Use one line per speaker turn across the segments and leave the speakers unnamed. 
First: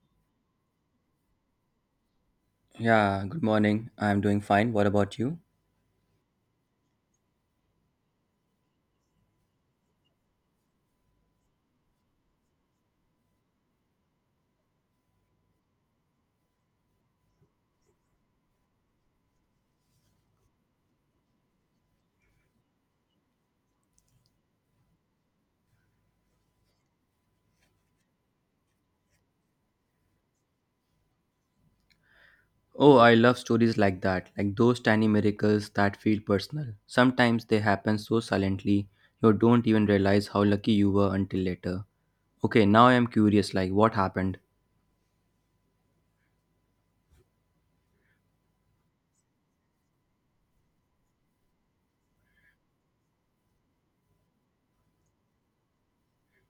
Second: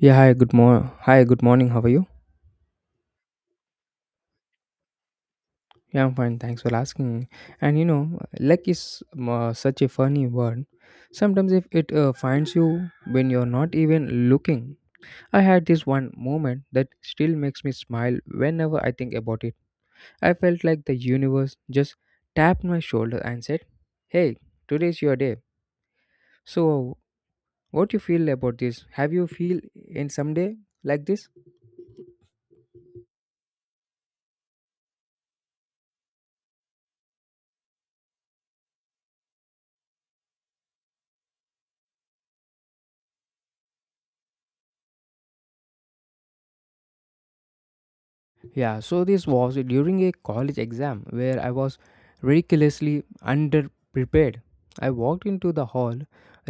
Yeah, hi, good mor hi, good morning. How are you?
Yeah, good morning. I'm doing fine. What about you?
Yeah, I'm fine. Thanks for asking. And you know, luck is such a funny word. Sometimes if it finds you when you're not even looking. I had this one moment that still makes me smile whenever I think about it. I felt like the universe just tapped my shoulder and said, "Hey, today's your day." So, what you feel about this? Have you feel in some day like this?
Oh, I love stories like that, like those tiny miracles that feel personal. Sometimes they happen so silently, you don't even realize how lucky you were until later. Okay, now I am curious, like what happened?
Yeah, so this was during a college exam where I was ridiculously underprepared. I walked into the hall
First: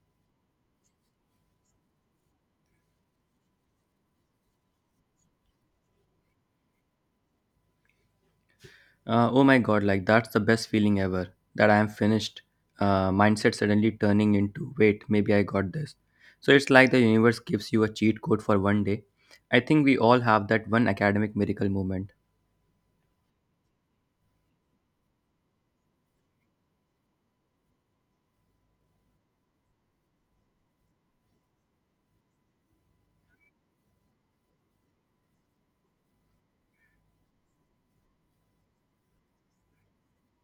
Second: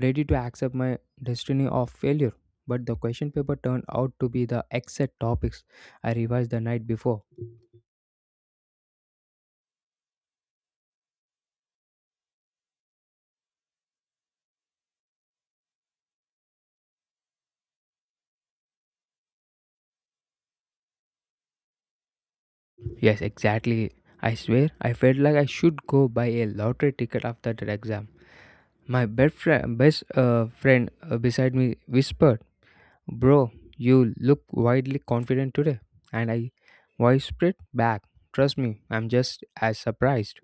ready to accept my destiny of failure, but the question paper turned out to be the exact topics I revised the night before.
Oh my god, like that's the best feeling ever, that I am finished. Mindset suddenly turning into, wait, maybe I got this. So it's like the universe gives you a cheat code for one day. I think we all have that one academic miracle moment.
Yes, exactly. I swear, I felt like I should go buy a lottery ticket after that exam. My best friend beside me whispered, "Bro, you look wildly confident today," and I whispered back, "Trust me, I'm just as surprised."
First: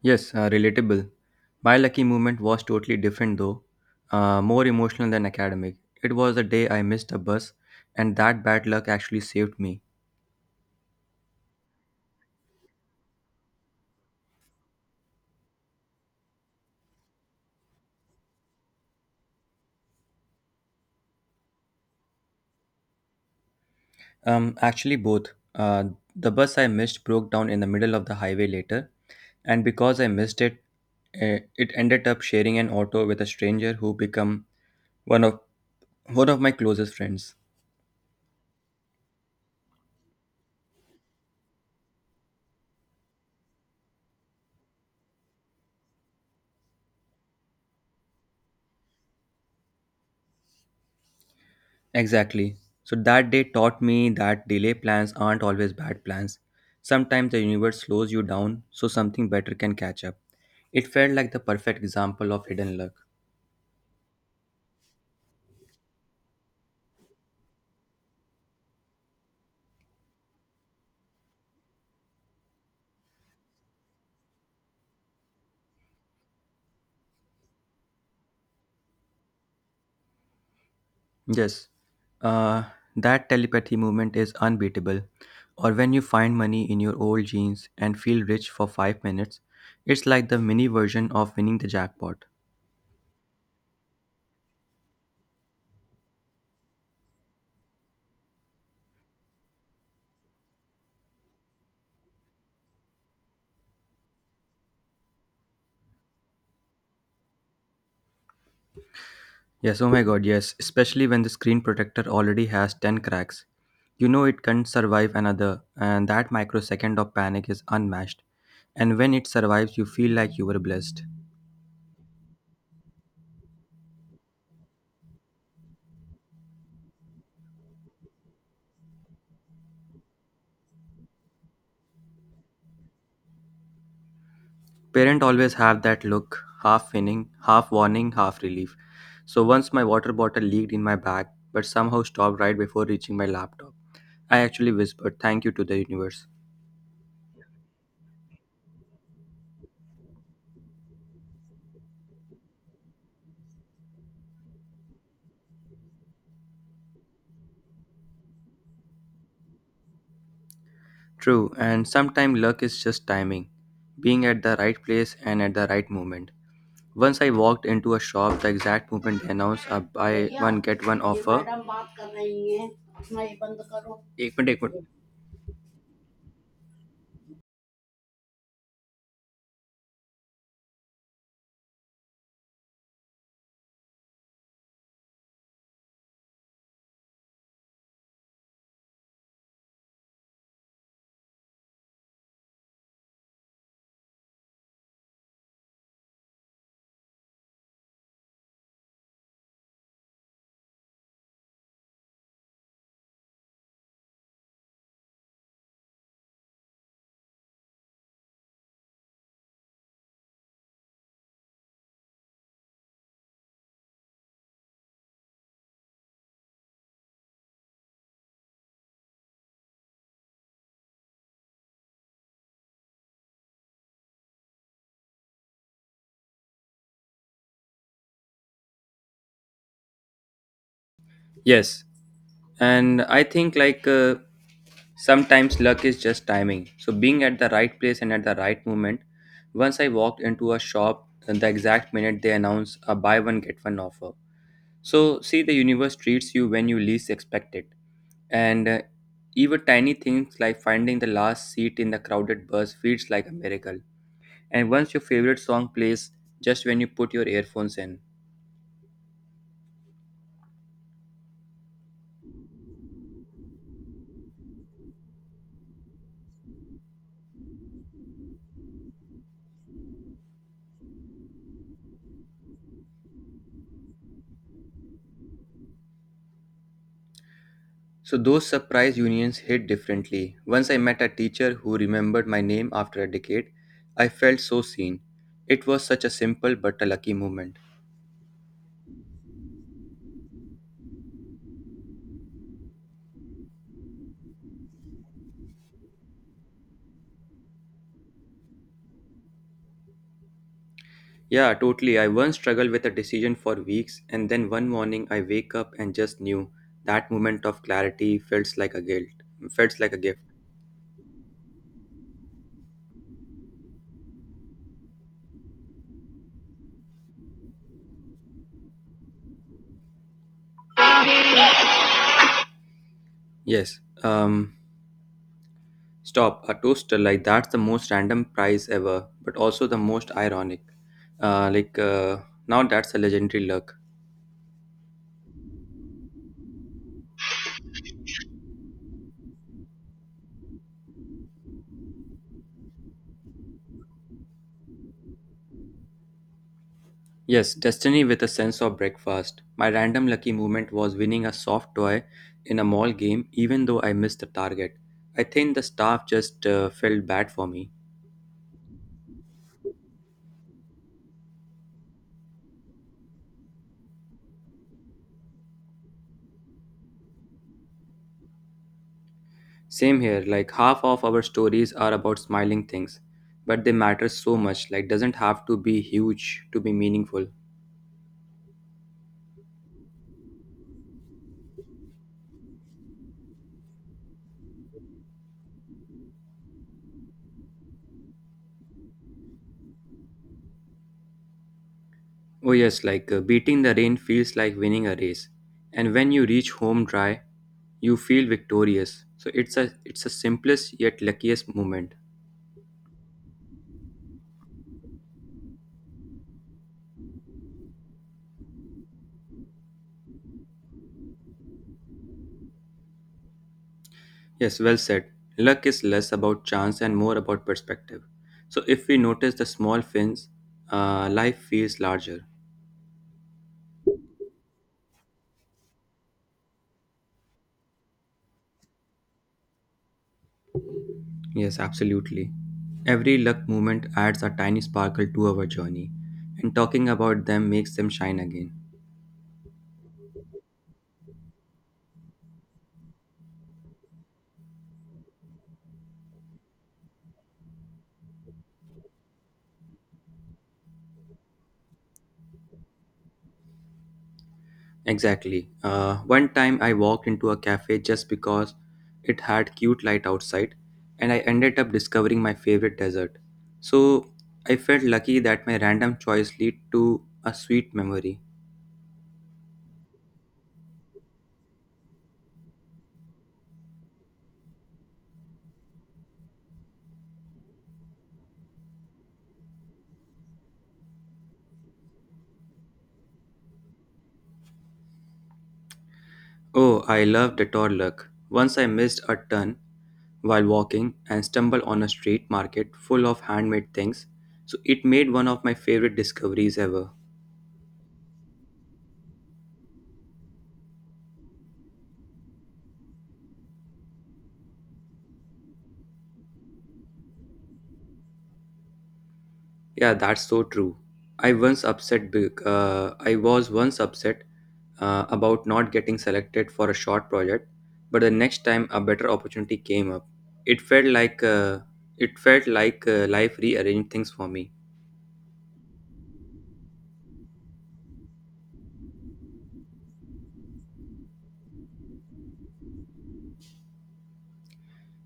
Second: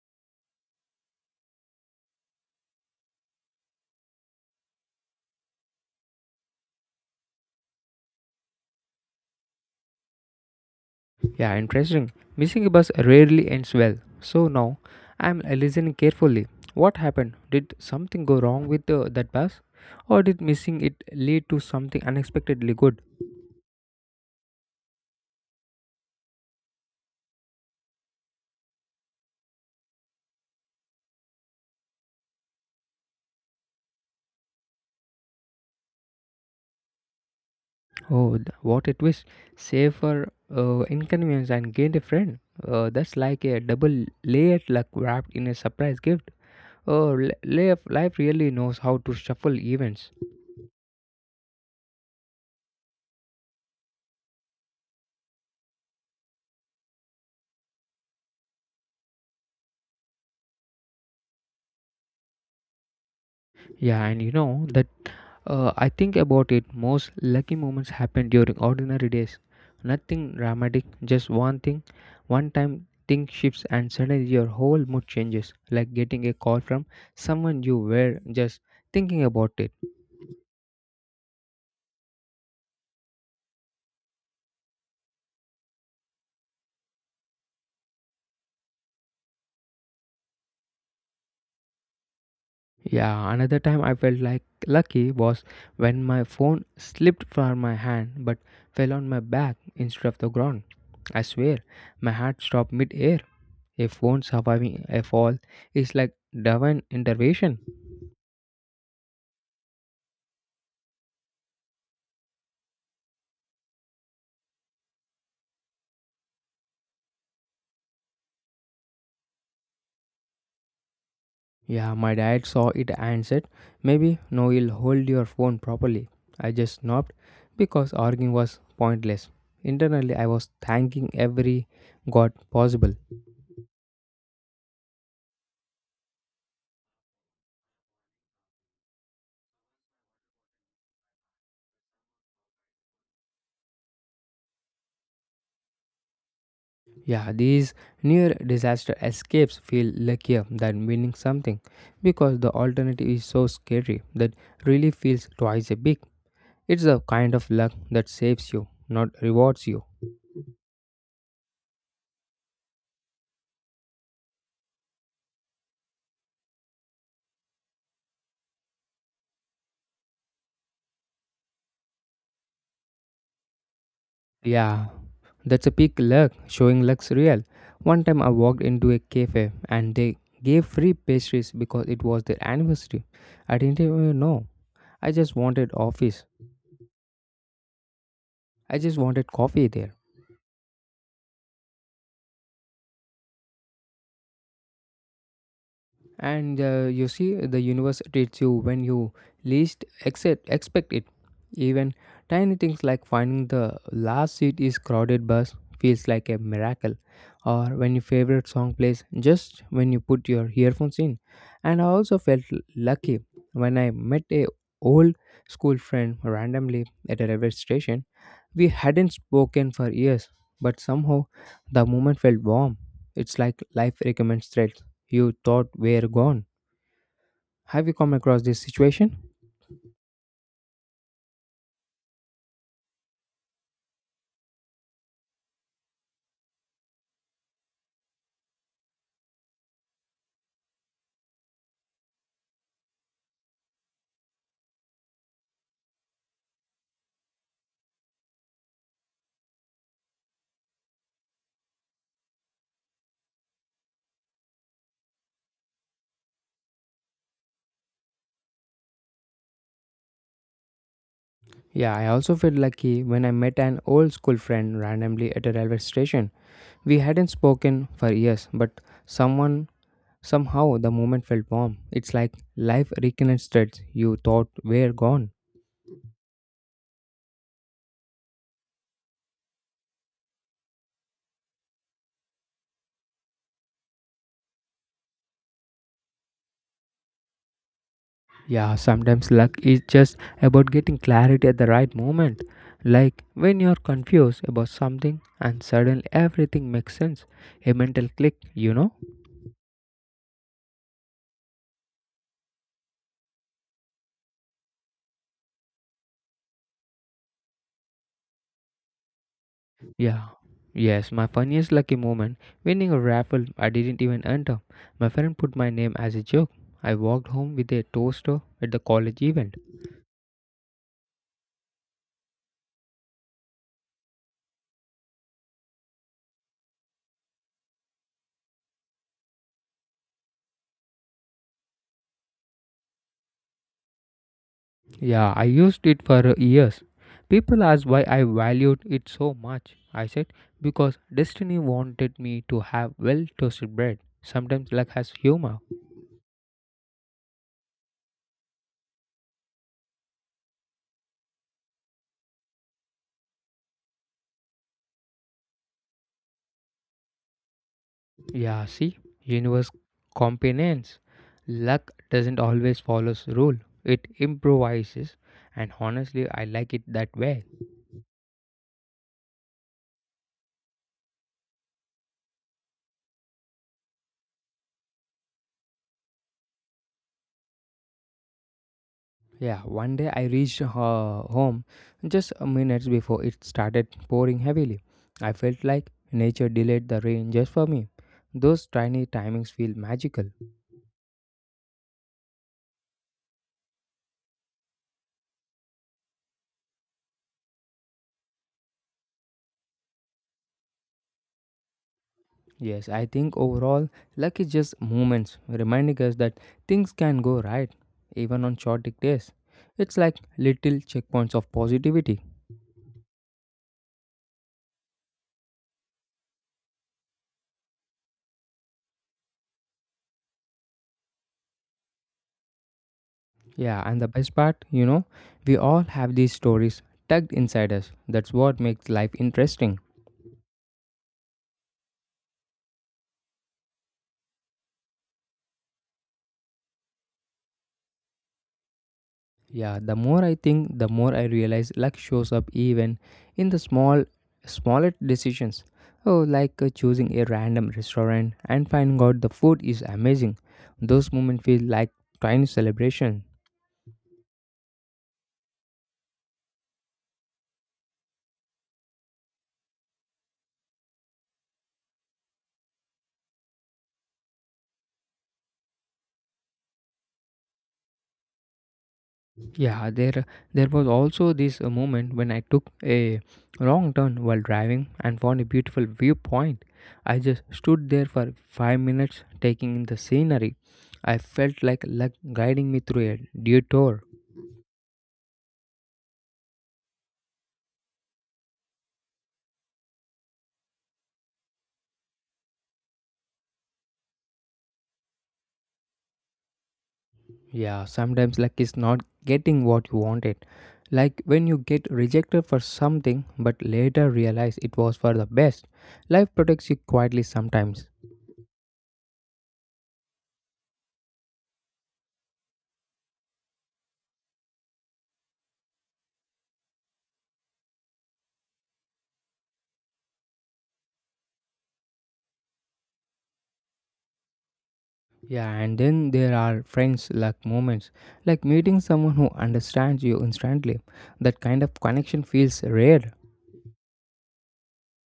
Yes, relatable. My lucky moment was totally different though, more emotional than academic. It was the day I missed a bus, and that bad luck actually saved me.
Yeah, interesting. Missing a bus rarely ends well. So now, I'm listening carefully. What happened? Did something go wrong with that bus? Or did missing it lead to something unexpectedly good?
Actually, both. The bus I missed broke down in the middle of the highway later, and because I missed it, it ended up sharing an auto with a stranger who became one of one of my closest friends.
Oh, what a twist. Save for inconvenience and gained a friend. That's like a double layered luck wrapped in a surprise gift. Life really knows how to shuffle events.
Exactly. So that day taught me that delay plans aren't always bad plans. Sometimes the universe slows you down so something better can catch up. It felt like the perfect example of hidden luck.
Yeah, and you know that I think about it, most lucky moments happen during ordinary days. Nothing dramatic, just one thing. One time, thing shifts and suddenly your whole mood changes, like getting a call from someone you were just thinking about it.
Yes. Uh, that telepathy movement is unbeatable. Or when you find money in your old jeans and feel rich for 5 minutes, it's like the mini version of winning the jackpot.
Yeah, another time I felt like lucky was when my phone slipped from my hand but fell on my back instead of the ground. I swear, my heart stopped mid air. A phone surviving a fall is like divine intervention.
Yes, oh my god, yes, especially when the screen protector already has 10 cracks. You know it can't survive another, and that microsecond of panic is unmatched. And when it survives, you feel like you were blessed.
Yeah, my dad saw it and said, "Maybe no, you'll hold your phone properly." I just nodded because arguing was pointless. Internally, I was thanking every god possible.
Parents always have that look: half winning, half warning, half relief. So once my water bottle leaked in my bag, but somehow stopped right before reaching my laptop. I actually whispered thank you to the universe.
Yeah, these near disaster escapes feel luckier than winning something because the alternative is so scary that relief feels twice as big. It's the kind of luck that saves you, not rewards you.
True, and sometimes luck is just timing, being at the right place and at the right moment. Once I walked into a shop the exact moment they announced a buy one get one offer. एक minute, एक minute.
That's a peak luck, showing luck's real. One time I walked into a cafe and they gave free pastries because it was their anniversary. I didn't even know. I just wanted office. I just wanted coffee there. And you see the universe treats you when you expect it, even tiny things like finding the last seat is crowded bus feels like a miracle, or when your favorite song plays just when you put your earphones in. And I also felt lucky when I met a old school friend randomly at a railway station. We hadn't spoken for years, but somehow the moment felt warm. It's like life recommends threads you thought were gone. Have you come across this situation?
Yes, and I think like sometimes luck is just timing. So being at the right place and at the right moment. Once I walked into a shop, and the exact minute they announced a buy one get one offer. So see, the universe treats you when you least expect it, and even tiny things like finding the last seat in the crowded bus feels like a miracle. And once your favorite song plays just when you put your earphones in.
Yeah, I also felt lucky when I met an old school friend randomly at a railway station. We hadn't spoken for years, but someone somehow the moment felt warm. It's like life reconnects threads you thought were gone.
So those surprise unions hit differently. Once I met a teacher who remembered my name after a decade. I felt so seen. It was such a simple but a lucky moment.
Yeah, sometimes luck is just about getting clarity at the right moment. Like when you're confused about something and suddenly everything makes sense. A mental click, you know?
Yeah, totally. I once struggled with a decision for weeks, and then one morning I wake up and just knew that moment of clarity felt like a gift.
Yes, my funniest lucky moment winning a raffle I didn't even enter. My friend put my name as a joke. I walked home with a toaster at the college event.
Yes. Stop, a toaster like that's the most random prize ever, but also the most ironic. Uh, like uh, now that's a legendary luck.
Yeah, I used it for years. People ask why I valued because destiny wanted me to have well toasted bread. Seems like has humor.
Yes, destiny with a sense of breakfast. My random lucky movement was winning a soft toy in a mall game, even though I missed the target. I think the staff just felt bad for me.
Yeah, see, universe companions. Luck doesn't always follow rule. It improvises. And honestly, I like it that way.
Same here, like half of our stories are about smiling things, but they matter so much. Like doesn't have to be huge to be meaningful.
Yeah, one day I reached home just minutes before it started pouring heavily. I felt like nature delayed the rain just for me. Those tiny timings feel magic.
Oh, yes, like beating the rain feels like winning a race. And when you reach home dry, you feel victorious. So it's a simplest yet luckiest moment.
Yes, I think overall, luck is just moments reminding us that things can go right, even on short days. It's like little checkpoints of positivity.
Yes, well said. Luck is less about chance and more about perspective. So if we notice the small things, life feels larger.
Yeah, and the best, you know, we all have these stories tucked inside us. That's what makes life interesting.
Yes, absolutely. Every luck moment adds a tiny sparkle to our journey, and talking about them makes them shine again.
Yeah, the more I think, the more I realize luck shows up even in the smaller decisions. Oh, like choosing a random restaurant and finding out the food is amazing. Those moments feel like tiny celebration.
Exactly. One time I walked into a cafe just because it had cute light outside, and I ended up discovering my favorite dessert. So I felt lucky that my random choice lead to a sweet memory.
Yeah, there was also this moment when I took a wrong turn while driving and found a beautiful viewpoint. I just stood there for 5 minutes taking in the scenery. I felt like luck guiding me through a detour.
Oh, I love detour luck. Once I missed a turn while walking and stumbled on a street market full of handmade things, so it made one of my favorite discoveries ever.
Yeah, sometimes luck is not getting what you wanted. Like when you get rejected for something but later realize it was for the best. Life protects you quietly sometimes.
Yeah, that's so true. I was once upset about not getting selected for a short project, but the next time a better opportunity came up. It felt like uh, it felt like life rearranged things for me.
Yeah, and then there are friends like moments, like meeting someone who understands you instantly. That kind of connection feels rare.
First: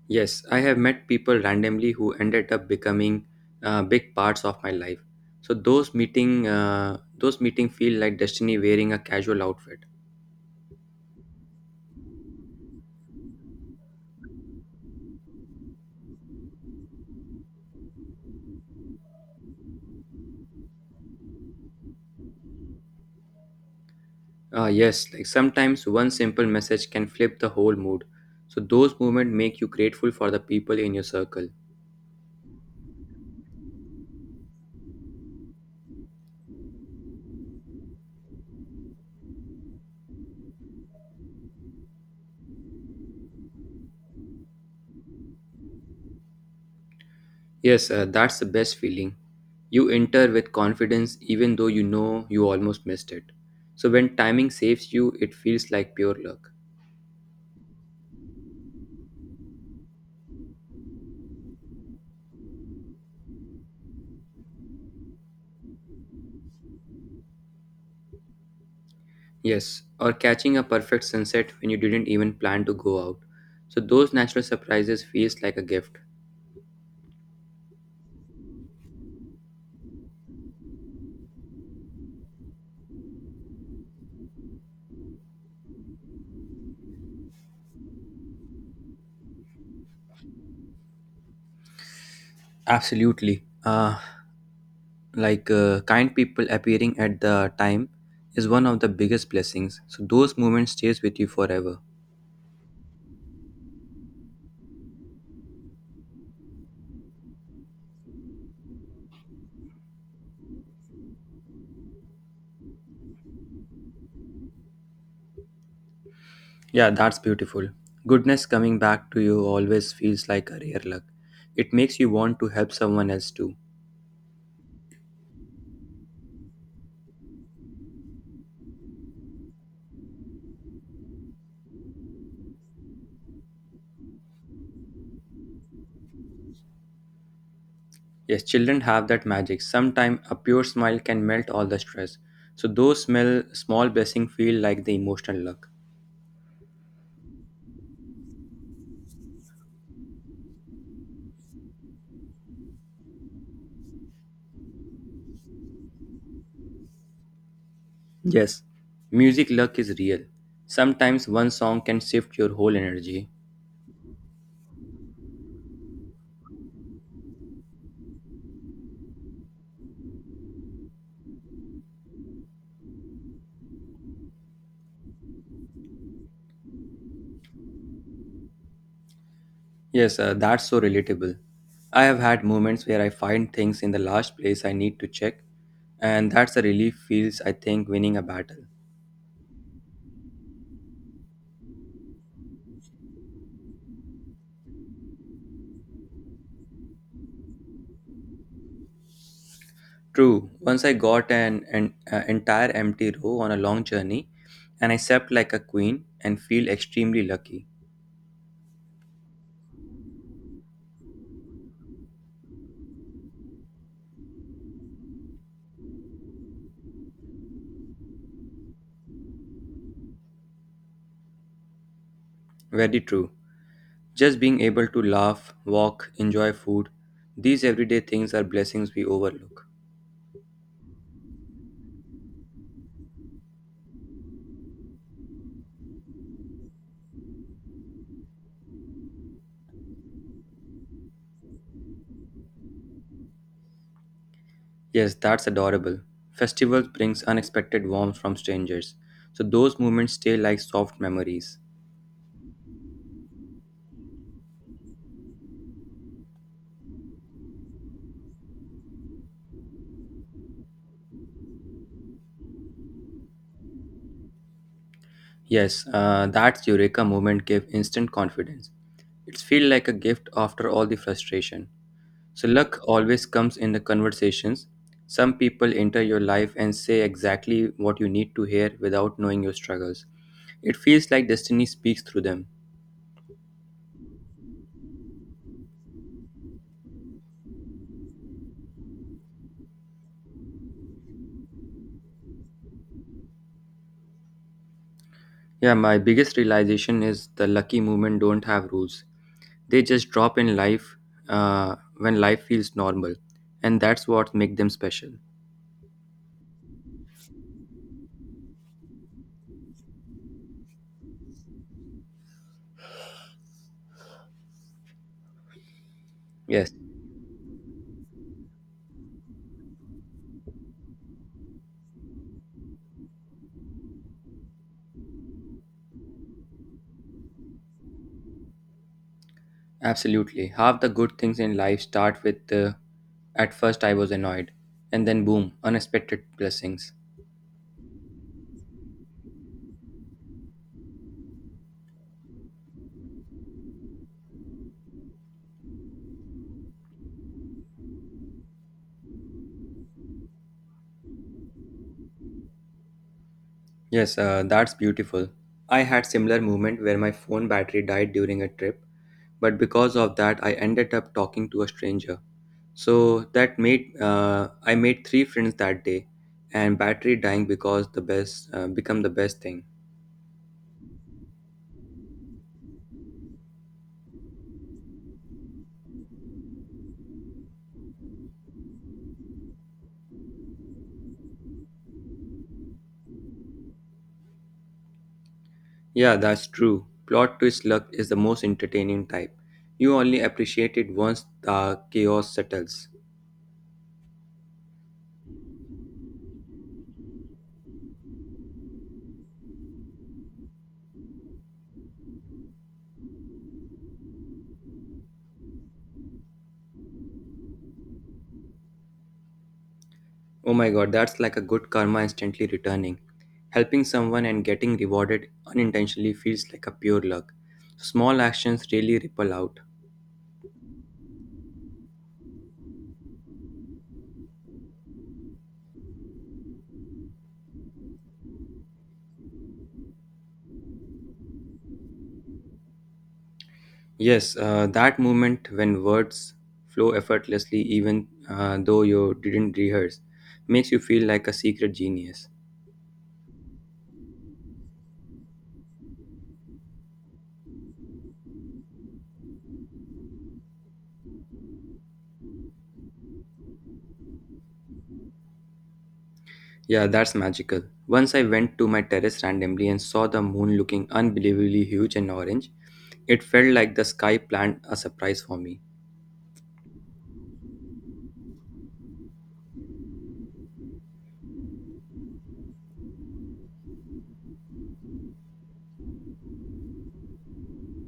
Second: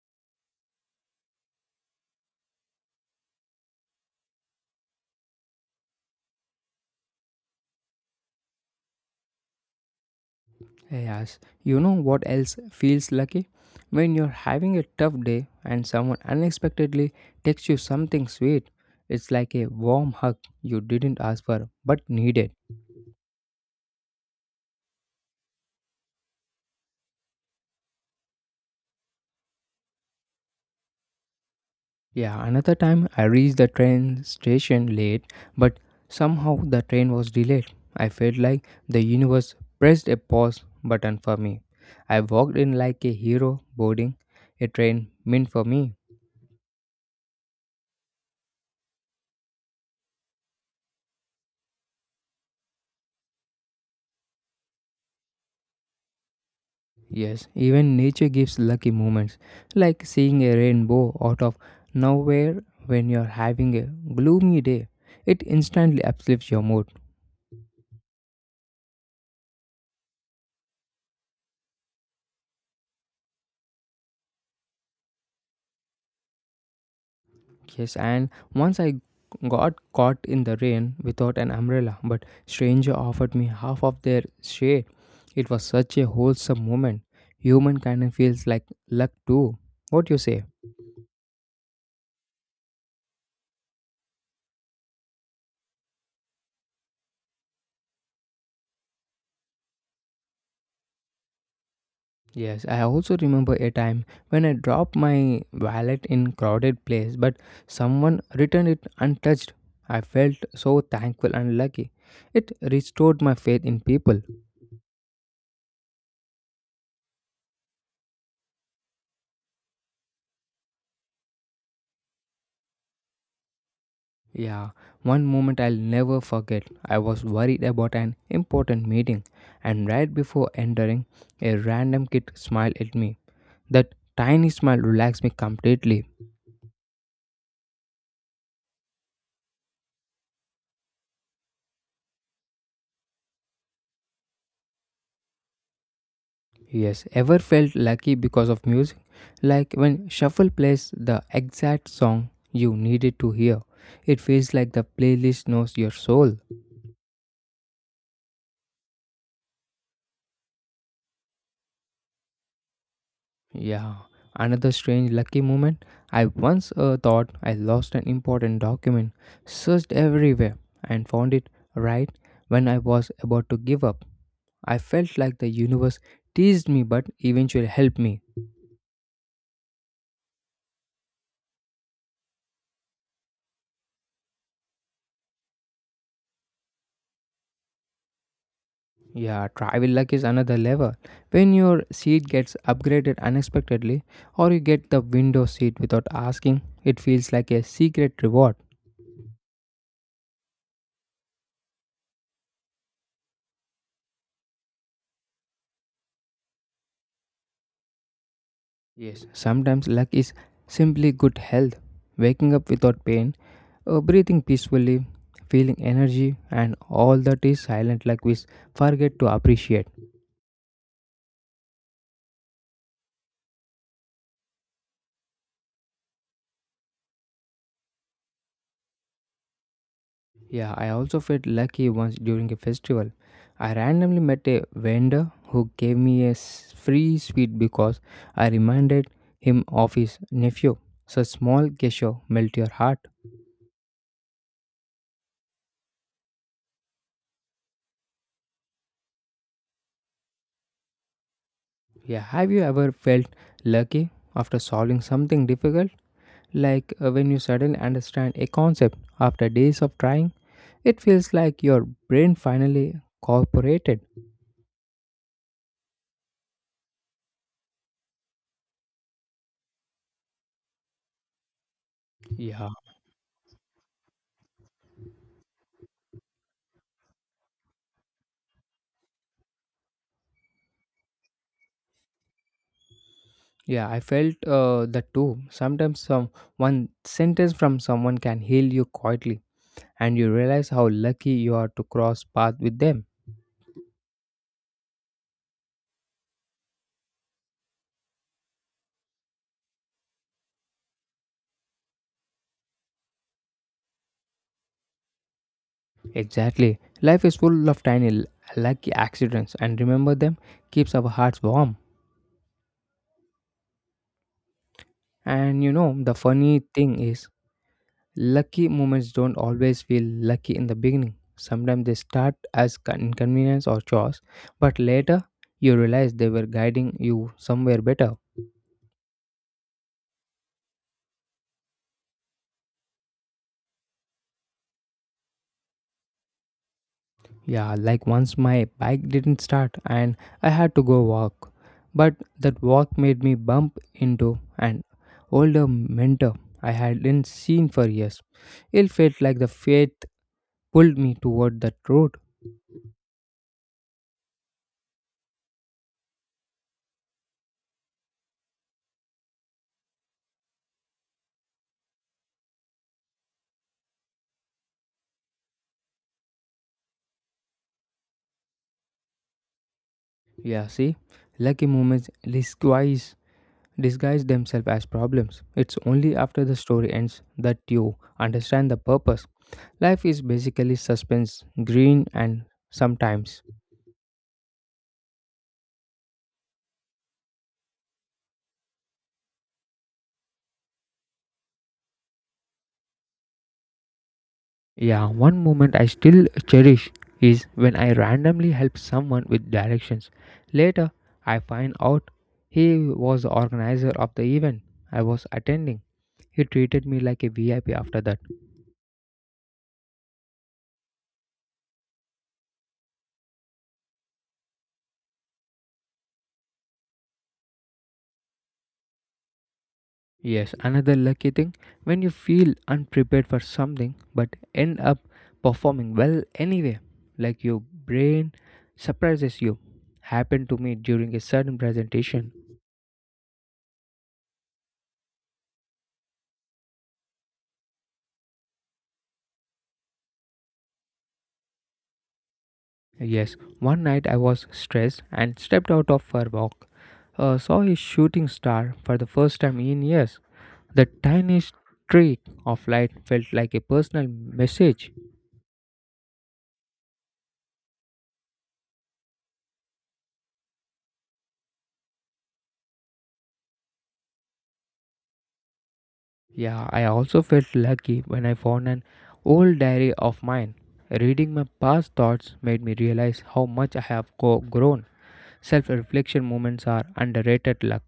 Yes, I have met people randomly who ended up becoming big parts of my life. So those meeting feel like destiny wearing a casual outfit.
Yes, you know what else feels lucky? When you're having a tough day and someone unexpectedly gives something sweet, it's like a warm hug you didn't ask for but needed.
Ah, yes, like sometimes one simple message can flip the whole mood. So those moments make you grateful for the people in your circle.
Yeah, another time I reached the train station late, but somehow the train was delayed. I felt like the universe pressed a pause button for me. I walked in like a hero boarding a train meant for me.
Yes, that's the best feeling. You enter with confidence even though you know you almost missed it. So when timing saves you, it feels like pure luck.
Yes, even nature gives lucky moments, like seeing a rainbow out of nowhere when you're having a gloomy day. It instantly uplifts your mood.
Yes, or catching a perfect sunset when you didn't even plan to go out. So those natural surprises feels like a gift.
Yes, and once I got caught in the rain without an umbrella, but stranger offered me of their shade. Such a wholesome moment. Human kind of feels like luck too. What you say?
Absolutely. Kind people appearing at the time is one of the biggest blessings, so those moments stays with you forever.
Yes, I also remember a time when I dropped my wallet in crowded place but someone returned it untouched. I felt so thankful and lucky. It restored my faith in people.
Yeah, that's beautiful. Goodness coming back to you always feels like a rare luck. It makes you want to help someone else too.
Yeah, one moment I'll never forget. I was worried about an important meeting and right before entering, a random kid smiled at me. That tiny smile relaxed me completely.
Yes, children have that magic. Sometimes a pure smile can melt all the stress, so those smell small blessing feel like the emotional luck.
Yes, ever felt lucky because of music? Like when Shuffle plays the exact song you needed to hear, it feels like the playlist knows your soul.
Yes, music luck is real. Sometimes one song can shift your whole energy.
Yeah, another strange lucky moment. I once thought I lost an important document, searched everywhere, and found it right when I was about to give up. I felt like the universe teased me but eventually helped me.
Yes, that's so relatable. I have had moments where I find things in the last place I need to check, and that's a relief feels I think winning a battle.
Yeah, travel luck is another level. When your seat gets upgraded unexpectedly, or you get the window seat without asking, it feels like a secret reward.
True, once I got an entire empty row on a long journey, and I slept like a queen and feel extremely lucky.
Yes, sometimes luck is simply good health, waking up without pain, breathing peacefully, feeling energy, and all that is silently forget to appreciate.
Very true. Just being able to laugh, walk, enjoy food, these everyday things are blessings we overlook.
Yeah, I also felt lucky once during a festival. I randomly met a vendor who gave me a free sweet because I reminded him of his nephew. Small gesture melt your heart.
Yes, that's adorable. Festivals brings unexpected warmth from strangers, so those moments stay like soft memories.
Yeah, have you ever felt lucky for solving something difficult? Like when you suddenly understand a concept after days of trying, it feels like your brain finally cooperated.
Yes, that Eureka moment gave instant confidence. It feels like a gift after all the frustration. So
Yeah,
luck always comes in the conversations. Some people enter your life and say exactly what you need to hear without knowing your struggles. It feels like destiny speaks through them.
yeah, I felt that too. Sometimes some one sentence from someone can heal you quite and you realize how lucky you are to cross paths with them.
Yeah, my biggest realization is the lucky movement don't have rules. They just drop in life when life feels normal, and that's what make them special.
Exactly. Life is full of tiny lucky accidents and remember them keeps our hearts warm. And you know, the funny
Yes,
lucky moments don't always feel lucky in the beginning. Sometimes they start as inconvenience or chores, but later you realize they were guiding you somewhere better.
absolutely. Half the good things in life start with at first I was annoyed, and then boom, unexpected blessings.
Yeah, like once my bike didn't start and I had to go walk, but that walk made me bump into an older mentor I hadn't seen for years. It felt like the fate pulled me toward that road.
Yes, that's beautiful. I had similar moment where my phone battery died during a trip, but because of that I ended up talking to a stranger. So that made I made three friends that day, and battery dying because the best become the best thing.
Yeah, see, lucky moments disguise, themselves as problems. It's only after the story ends that you understand the purpose. Life is basically suspense, green, and sometimes.
Yeah, that's true. Plot twist luck is the most entertaining type. You only appreciate it once the chaos settles.
Yeah, one moment I still cherish is when I randomly help someone with direction. Later, I find out he was the organizer of the event I was attending. He treated me like a VIP.
Oh my god, that's like a good karma instantly returning. Helping someone and getting rewarded unintentionally feels like a pure luck. Small actions really ripple out.
Yes, another lucky when you feel unprepared for end up performing well anyway. Like your brain surprises you. Happened to me during a sudden break.
Yes, that moment when words flow effortlessly, even though you didn't rehearse, makes you feel like a secret genius.
Yes, one night I was stressed and stepped out of for a walk. Saw a shooting star for the first time in years. Tiny streak of light felt like a personal message.
Yeah, that's magical. Once I went to my terrace randomly and saw the moon looking unbelievably huge and orange, it felt like the sky planned a surprise for me.
Yeah, I also felt lucky when I found an old diary of mine. Reading my past thoughts made me realize how much I have grown. Self reflection moments are underrated luck.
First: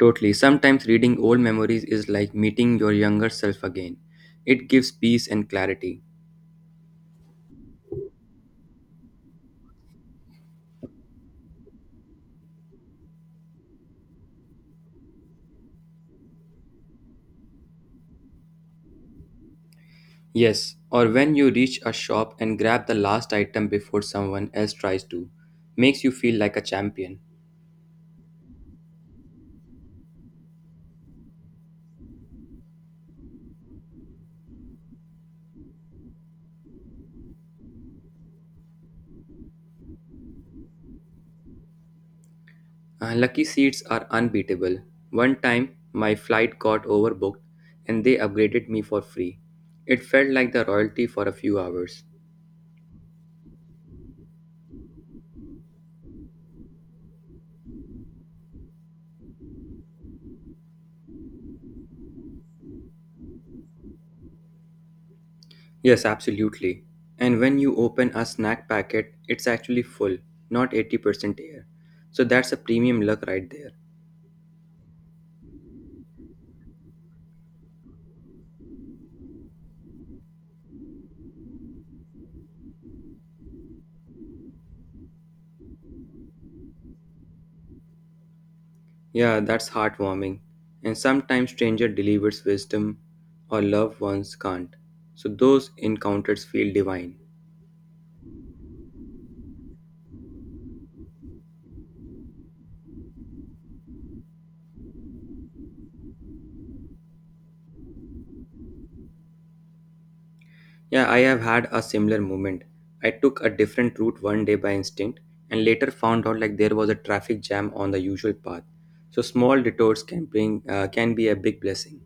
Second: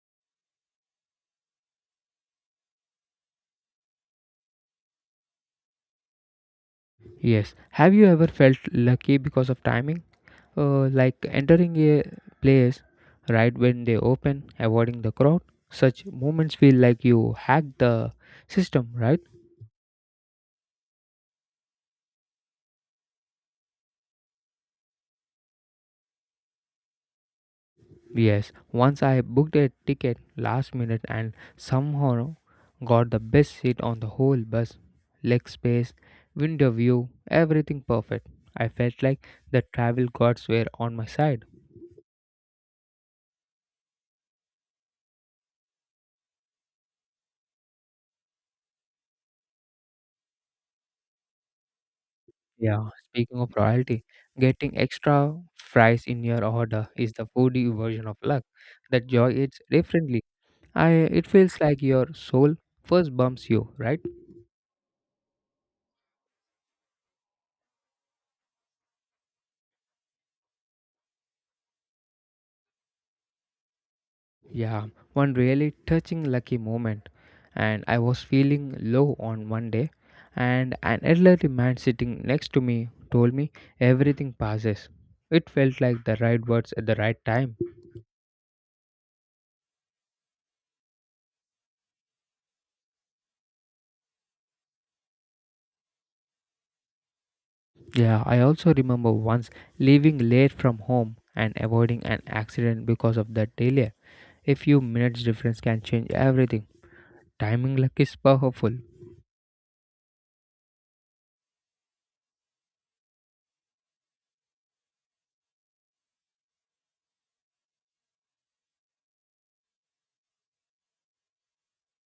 Totally. Sometimes reading old memories is like meeting your younger self again. It gives peace and clarity.
Yes, have you ever felt lucky because of timing? Like entering a place right when they open, avoiding the crowd? Such moments feel like you hacked the system, right?
Yes, or when you reach a shop and grab the last item before someone else tries to, makes you feel like a champion.
Yes, once I booked a ticket last minute and somehow got the best seat on the whole bus. Leg space, window view, everything perfect. I felt like travel gods were on my side.
Lucky seats are unbeatable. One time, my flight got overbooked and they upgraded me for free. It felt like the royalty for a few hours.
Yeah, speaking of royalty, getting extra fries in your order is the foodie version of luck. That joy it feels like your soul first bumps you, right?
Yes, absolutely. And when you open a snack packet, it's actually full, not 80% air. So that's a premium luck right there.
Yeah, one really touching lucky moment and I was feeling low one day, and an elderly man sitting next to me told me everything passed. It felt like the right words at the right time.
Yeah, that's heartwarming. And sometimes stranger delivers wisdom or loved ones can't. So those encounters feel divine.
Yeah, I also remember once leaving late from home and avoiding an accident because of that delay. A few minutes change everything. Timing luck is powerful.
Yeah, I have had a similar moment. I took a different route one day by instinct and later found out like there was a traffic jam on the usual path. So small detours can bring can be a big blessing.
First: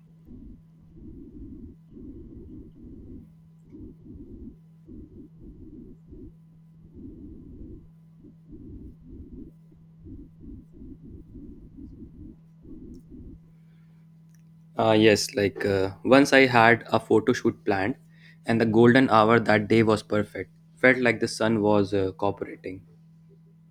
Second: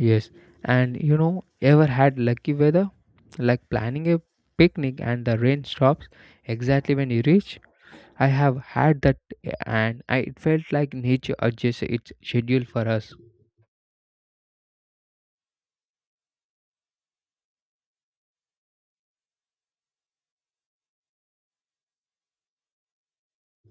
Yes, and you know, ever had lucky weather? Like planning a picnic and the rain stops exactly when you reach. I have had that, and I, it felt like nature is its schedule for us.
Yes, like once I had a photo shoot planned and the golden hour that day was perfect. Felt like the sun was cooperating.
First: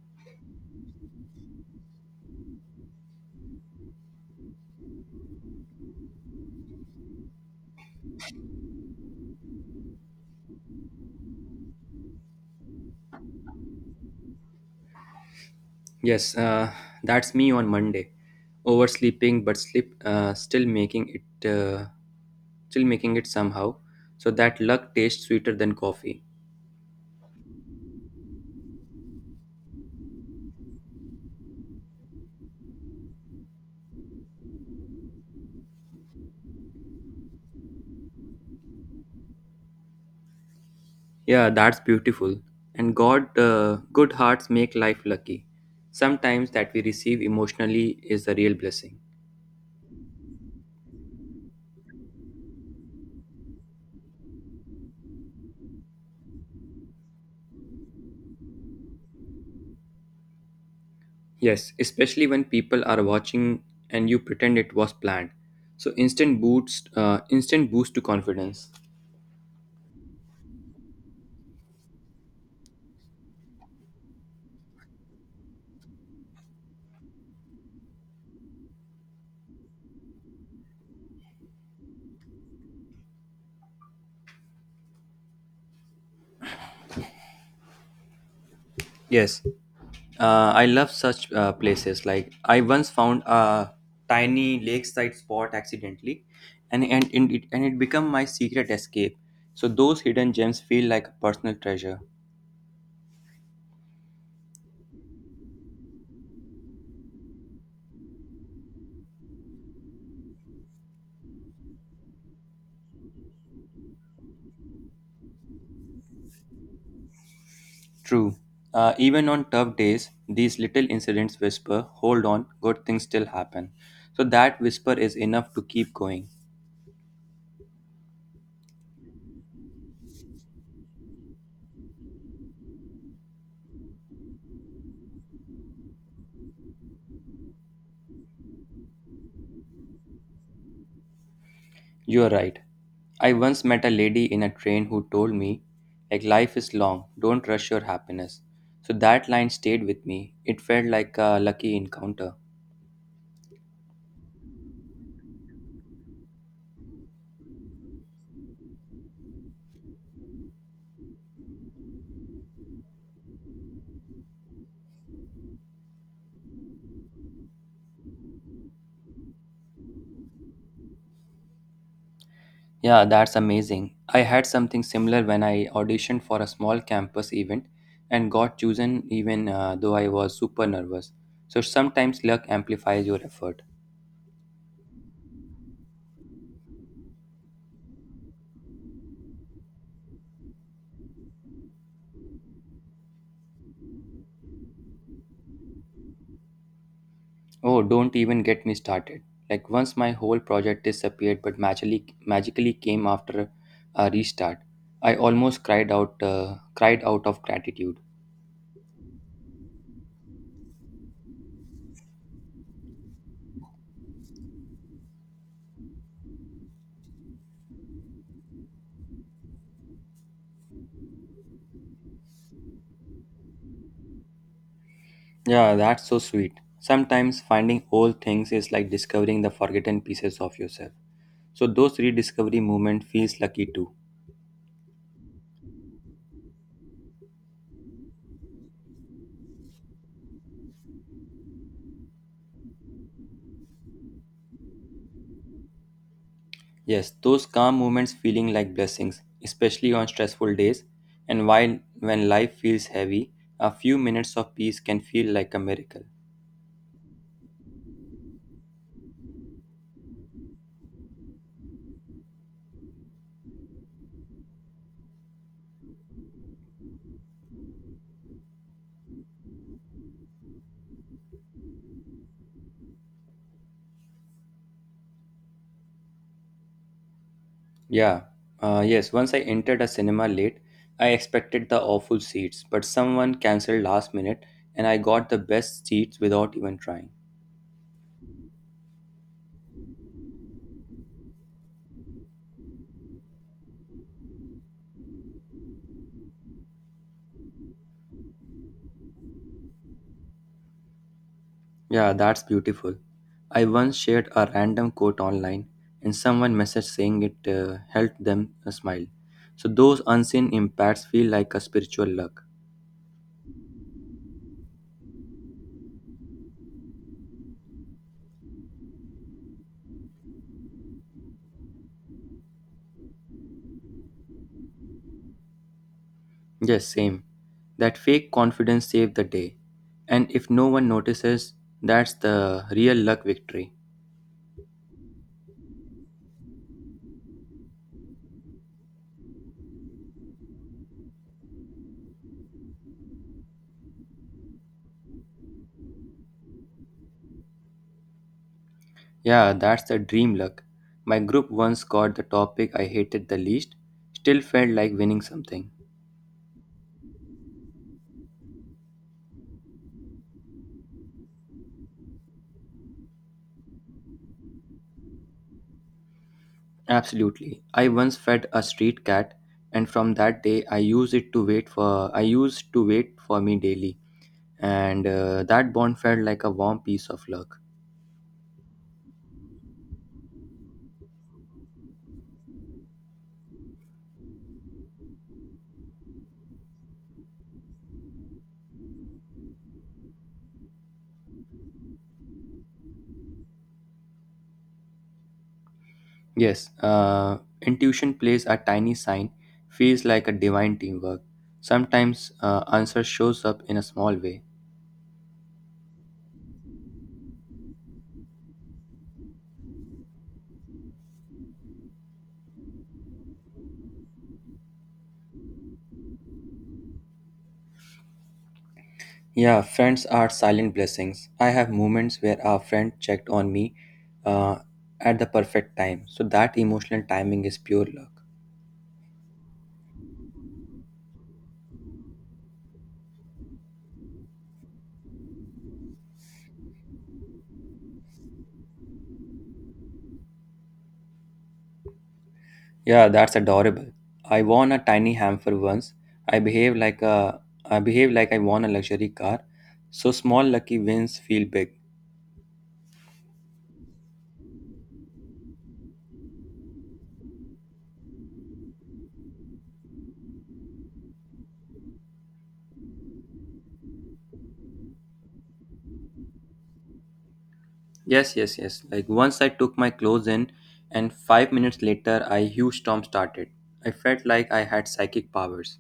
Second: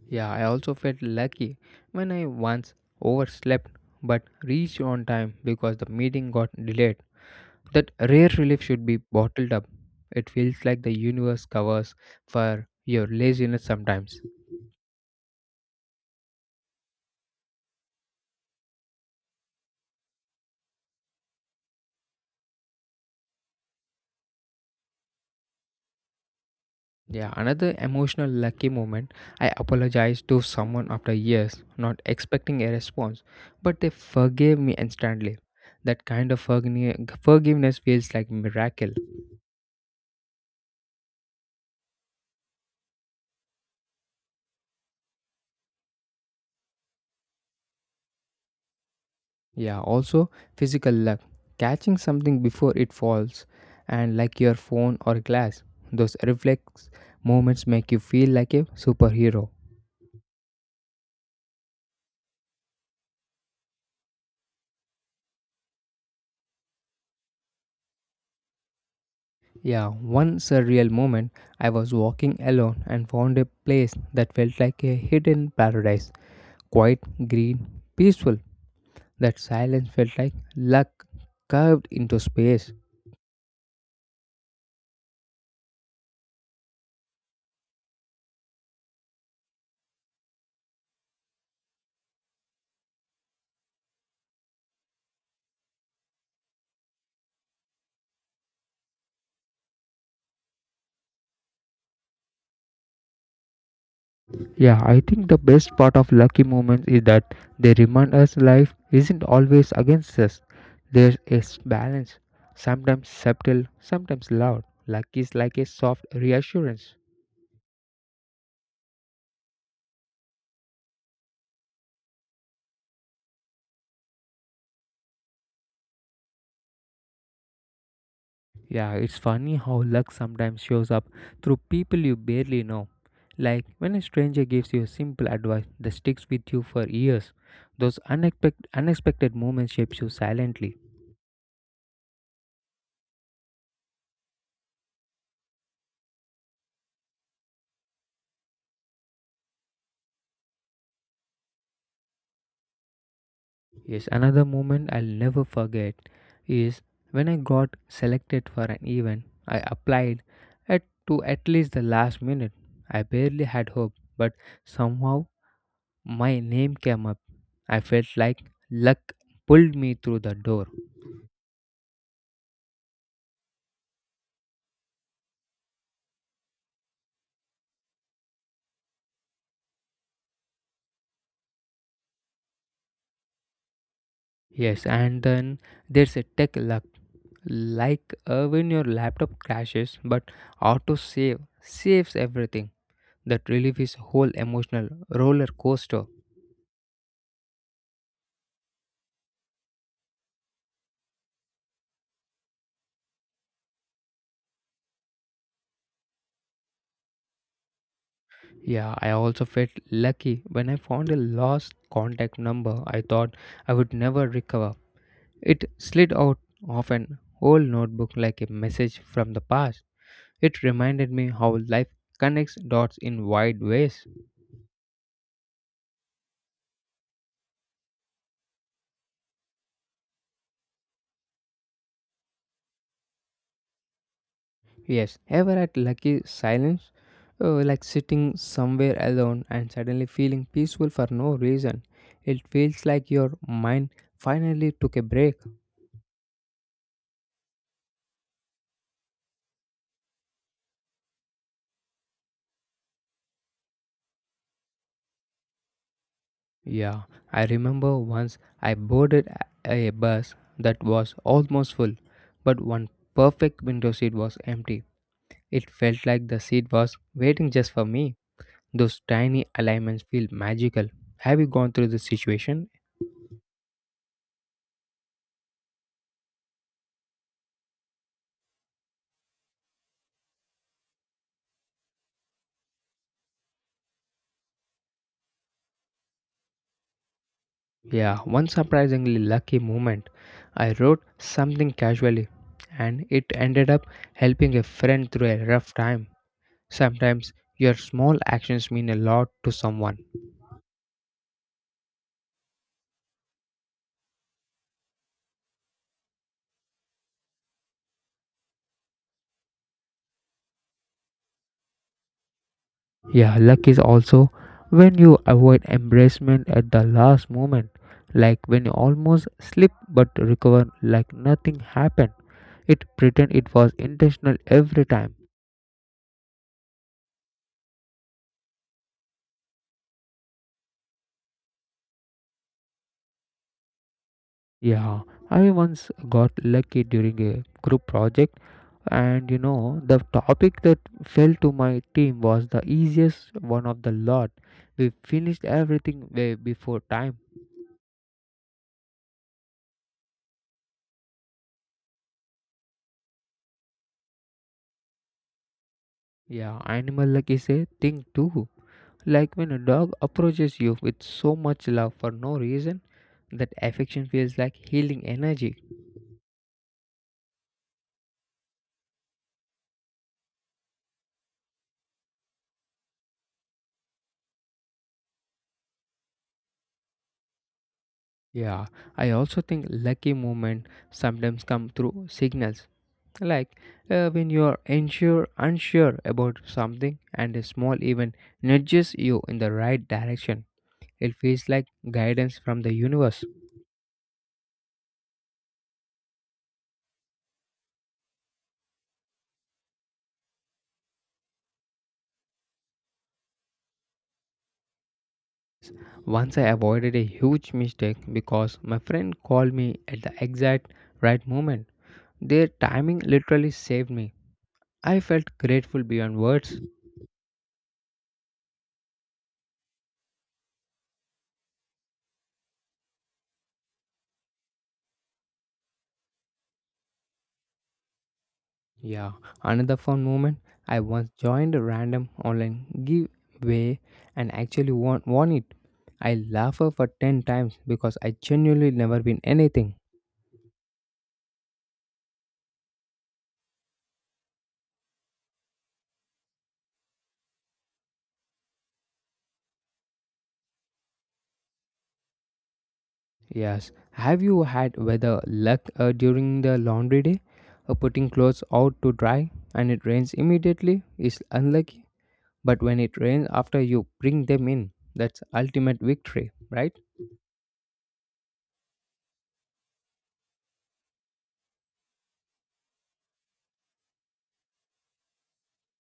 Yeah, I also felt lucky when I once overslept but reached on time. The meeting got delayed. Rare relief bottled up. It feels like the universe covers for your laziness.
Yes, that's me on Monday. Oversleeping, but sleep still making it somehow. So that luck tastes sweeter than coffee.
Yeah, another emotional lucky moment. I apologized to someone after years, not expecting a response. Forgave me, and that kind of forgiveness feels like miracle.
Yeah, that's beautiful. And good hearts make life lucky. Sometimes that we receive emotionally is a real blessing.
Yeah, also physical luck. Catching something before it falls, and like your phone or glass. Those reflect moments make you feel like a superhero.
Yes, especially when people are watching and you pretend it was planned. So instant boost, instant boost to confidence.
Yeah, one surreal moment, I was walking alone and found a place that felt like a hidden paradise. Quiet, green, peaceful. That silence felt like luck curved into space.
Yes, I love such places. Like I once found a tiny lakeside spot accidentally, and it became my secret escape. So those hidden gems feel like a personal treasure.
Yeah, I think the best part of lucky moments is that they remind us life isn't always against us. There's a balance, sometimes subtle, sometimes loud. Luck is like a soft reassurance.
True. Even on tough days, these little incidents whisper, "Hold on, good things still happen." So that whisper is enough to keep going.
Yeah, it's funny how luck sometimes shows up through people you barely know. Like when a stranger gives you simple advice with you for years, those unexpected moments shapes you silently.
You're right. I once met a lady in a train who told me, like, life is long, don't rush your happiness. So that line stayed with me. It felt like a lucky encounter.
Yes, another moment I'll never forget is when I got selected for an event. I applied to at least the last minute. I barely had hope. Somehow my name came. I felt like luck pulled me through the door.
Yeah, that's amazing. I had something similar when I auditioned for a small campus event and got chosen even though I was super nervous. So sometimes luck amplifies your effort.
Yes, and then there's a tech luck like when your laptop crashes but auto save saves everything. That relief is whole emotional roller coaster.
Oh, don't even get me started. Like once my whole project disappeared but magically came after a restart. I almost cried out of gratitude.
Yeah, I also felt lucky when I found a lost contact number I thought I would never recover. It slid out of an old notebook like a message from the past. It reminded me how life connects dots in wide ways.
Yeah, that's so sweet. Sometimes finding old things is like discovering the forgotten pieces of yourself. So those rediscovery moments feels lucky too.
Yes, ever at lucky silence, like sitting somewhere alone and suddenly feeling peaceful for no reason. It feels like your mind finally took a break.
Yes, those calm moments feeling like blessings, especially on stressful days. And while when life feels heavy, a few minutes of peace can feel like a miracle.
Yeah, I remember once I boarded a bus that was almost full, but one perfect window seat was. It felt like the seat was waiting just for me. Those tiny alignments feel magical. Have you gone through this situation?
Yeah, yes. Once I entered a cinema late, I expected the awful seats, but someone cancelled last minute and I got the best seats without even trying.
Yeah, one surprisingly lucky moment. I wrote something casually and it ended up helping a friend through a rough time. Sometimes your small actions mean a lot to someone.
Yeah, that's beautiful. I once shared a random quote online and someone messaged saying it helped them a smile. So those unseen impacts feel like a spiritual luck.
Yeah, luck is also when you avoid embarrassment at the last moment, like when you almost slip but recover like nothing happened. Pretend it was intentional every time.
Yes, same. That fake confidence saved the day. And if no one notices, that's the real luck victory.
Yeah, I once got lucky during a group project, and you know, the trick that fell to my team was the easiest one of the lot. We finished everything way before time.
Yeah, that's the dream luck. My group once got the topic I hated the least, still felt like winning something.
Yeah, animal like is a thing too. Like when a dog approaches you with so much love for no reason, that affection feels like healing energy.
Absolutely. I once fed a street cat and from that day I used to wait for me daily and that bond felt like a warm piece of luck.
Yeah, I also think lucky moments sometimes come through signals. Like when you are unsure about something, and a small event nudges you in the right direction. It feels like guidance from the universe.
Yes, intuition plays a tiny sign feels like a divine teamwork. Sometimes answer shows up in a small way.
Once I avoided a huge mistake because my friend called me exact right moment. Their timing literally saved me. I felt grateful beyond words.
Yeah, friends are silent blessings. I have moments where a friend checked on me uh, at the perfect time. So that emotional timing is pure luck.
Yeah, another fun moment. I once joined a random online giveaway and actually won it. I laughed for 10 times. Genuinely never been anything.
Yeah, that's adorable. I won a tiny hamper once. I behave like I won a luxury car. So small lucky wins feel big.
Yes. Have you had weather luck during the laundry day? Putting clothes out to dry and it rains immediately is unlucky. But when it rains after you bring them in, it's ultimate victory, right?
Yes, yes, yes. Like once I took my clothes in and 5 minutes later a huge storm started. I felt like I had psychic powers.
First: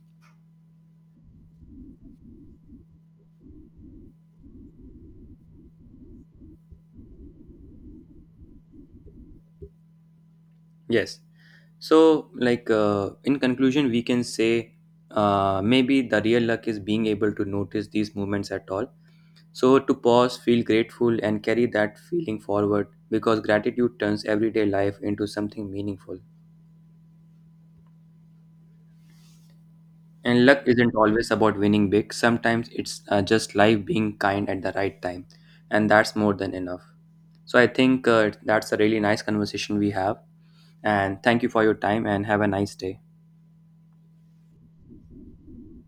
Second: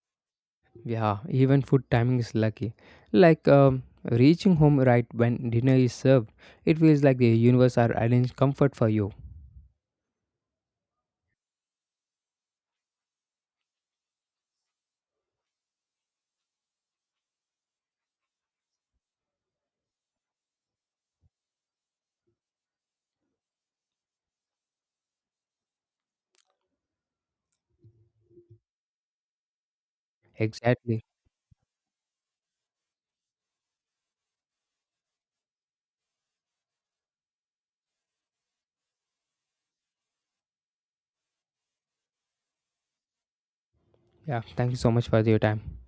Yeah, even food timing is luck. Like reaching home right when dinner is served, it feels like the universe are arranged comfort for you.
Yes. So, like in conclusion, we can say maybe the real luck is being able to notice these movements at all. So, to pause, feel grateful, and carry that feeling forward because gratitude turns everyday life into something meaningful. And luck isn't always about winning big, sometimes it's just life being kind at the right time, and that's more than enough. So, I think that's a really nice conversation we have. And thank you for your time, and have a nice day.
Yeah, thank you so much for your time.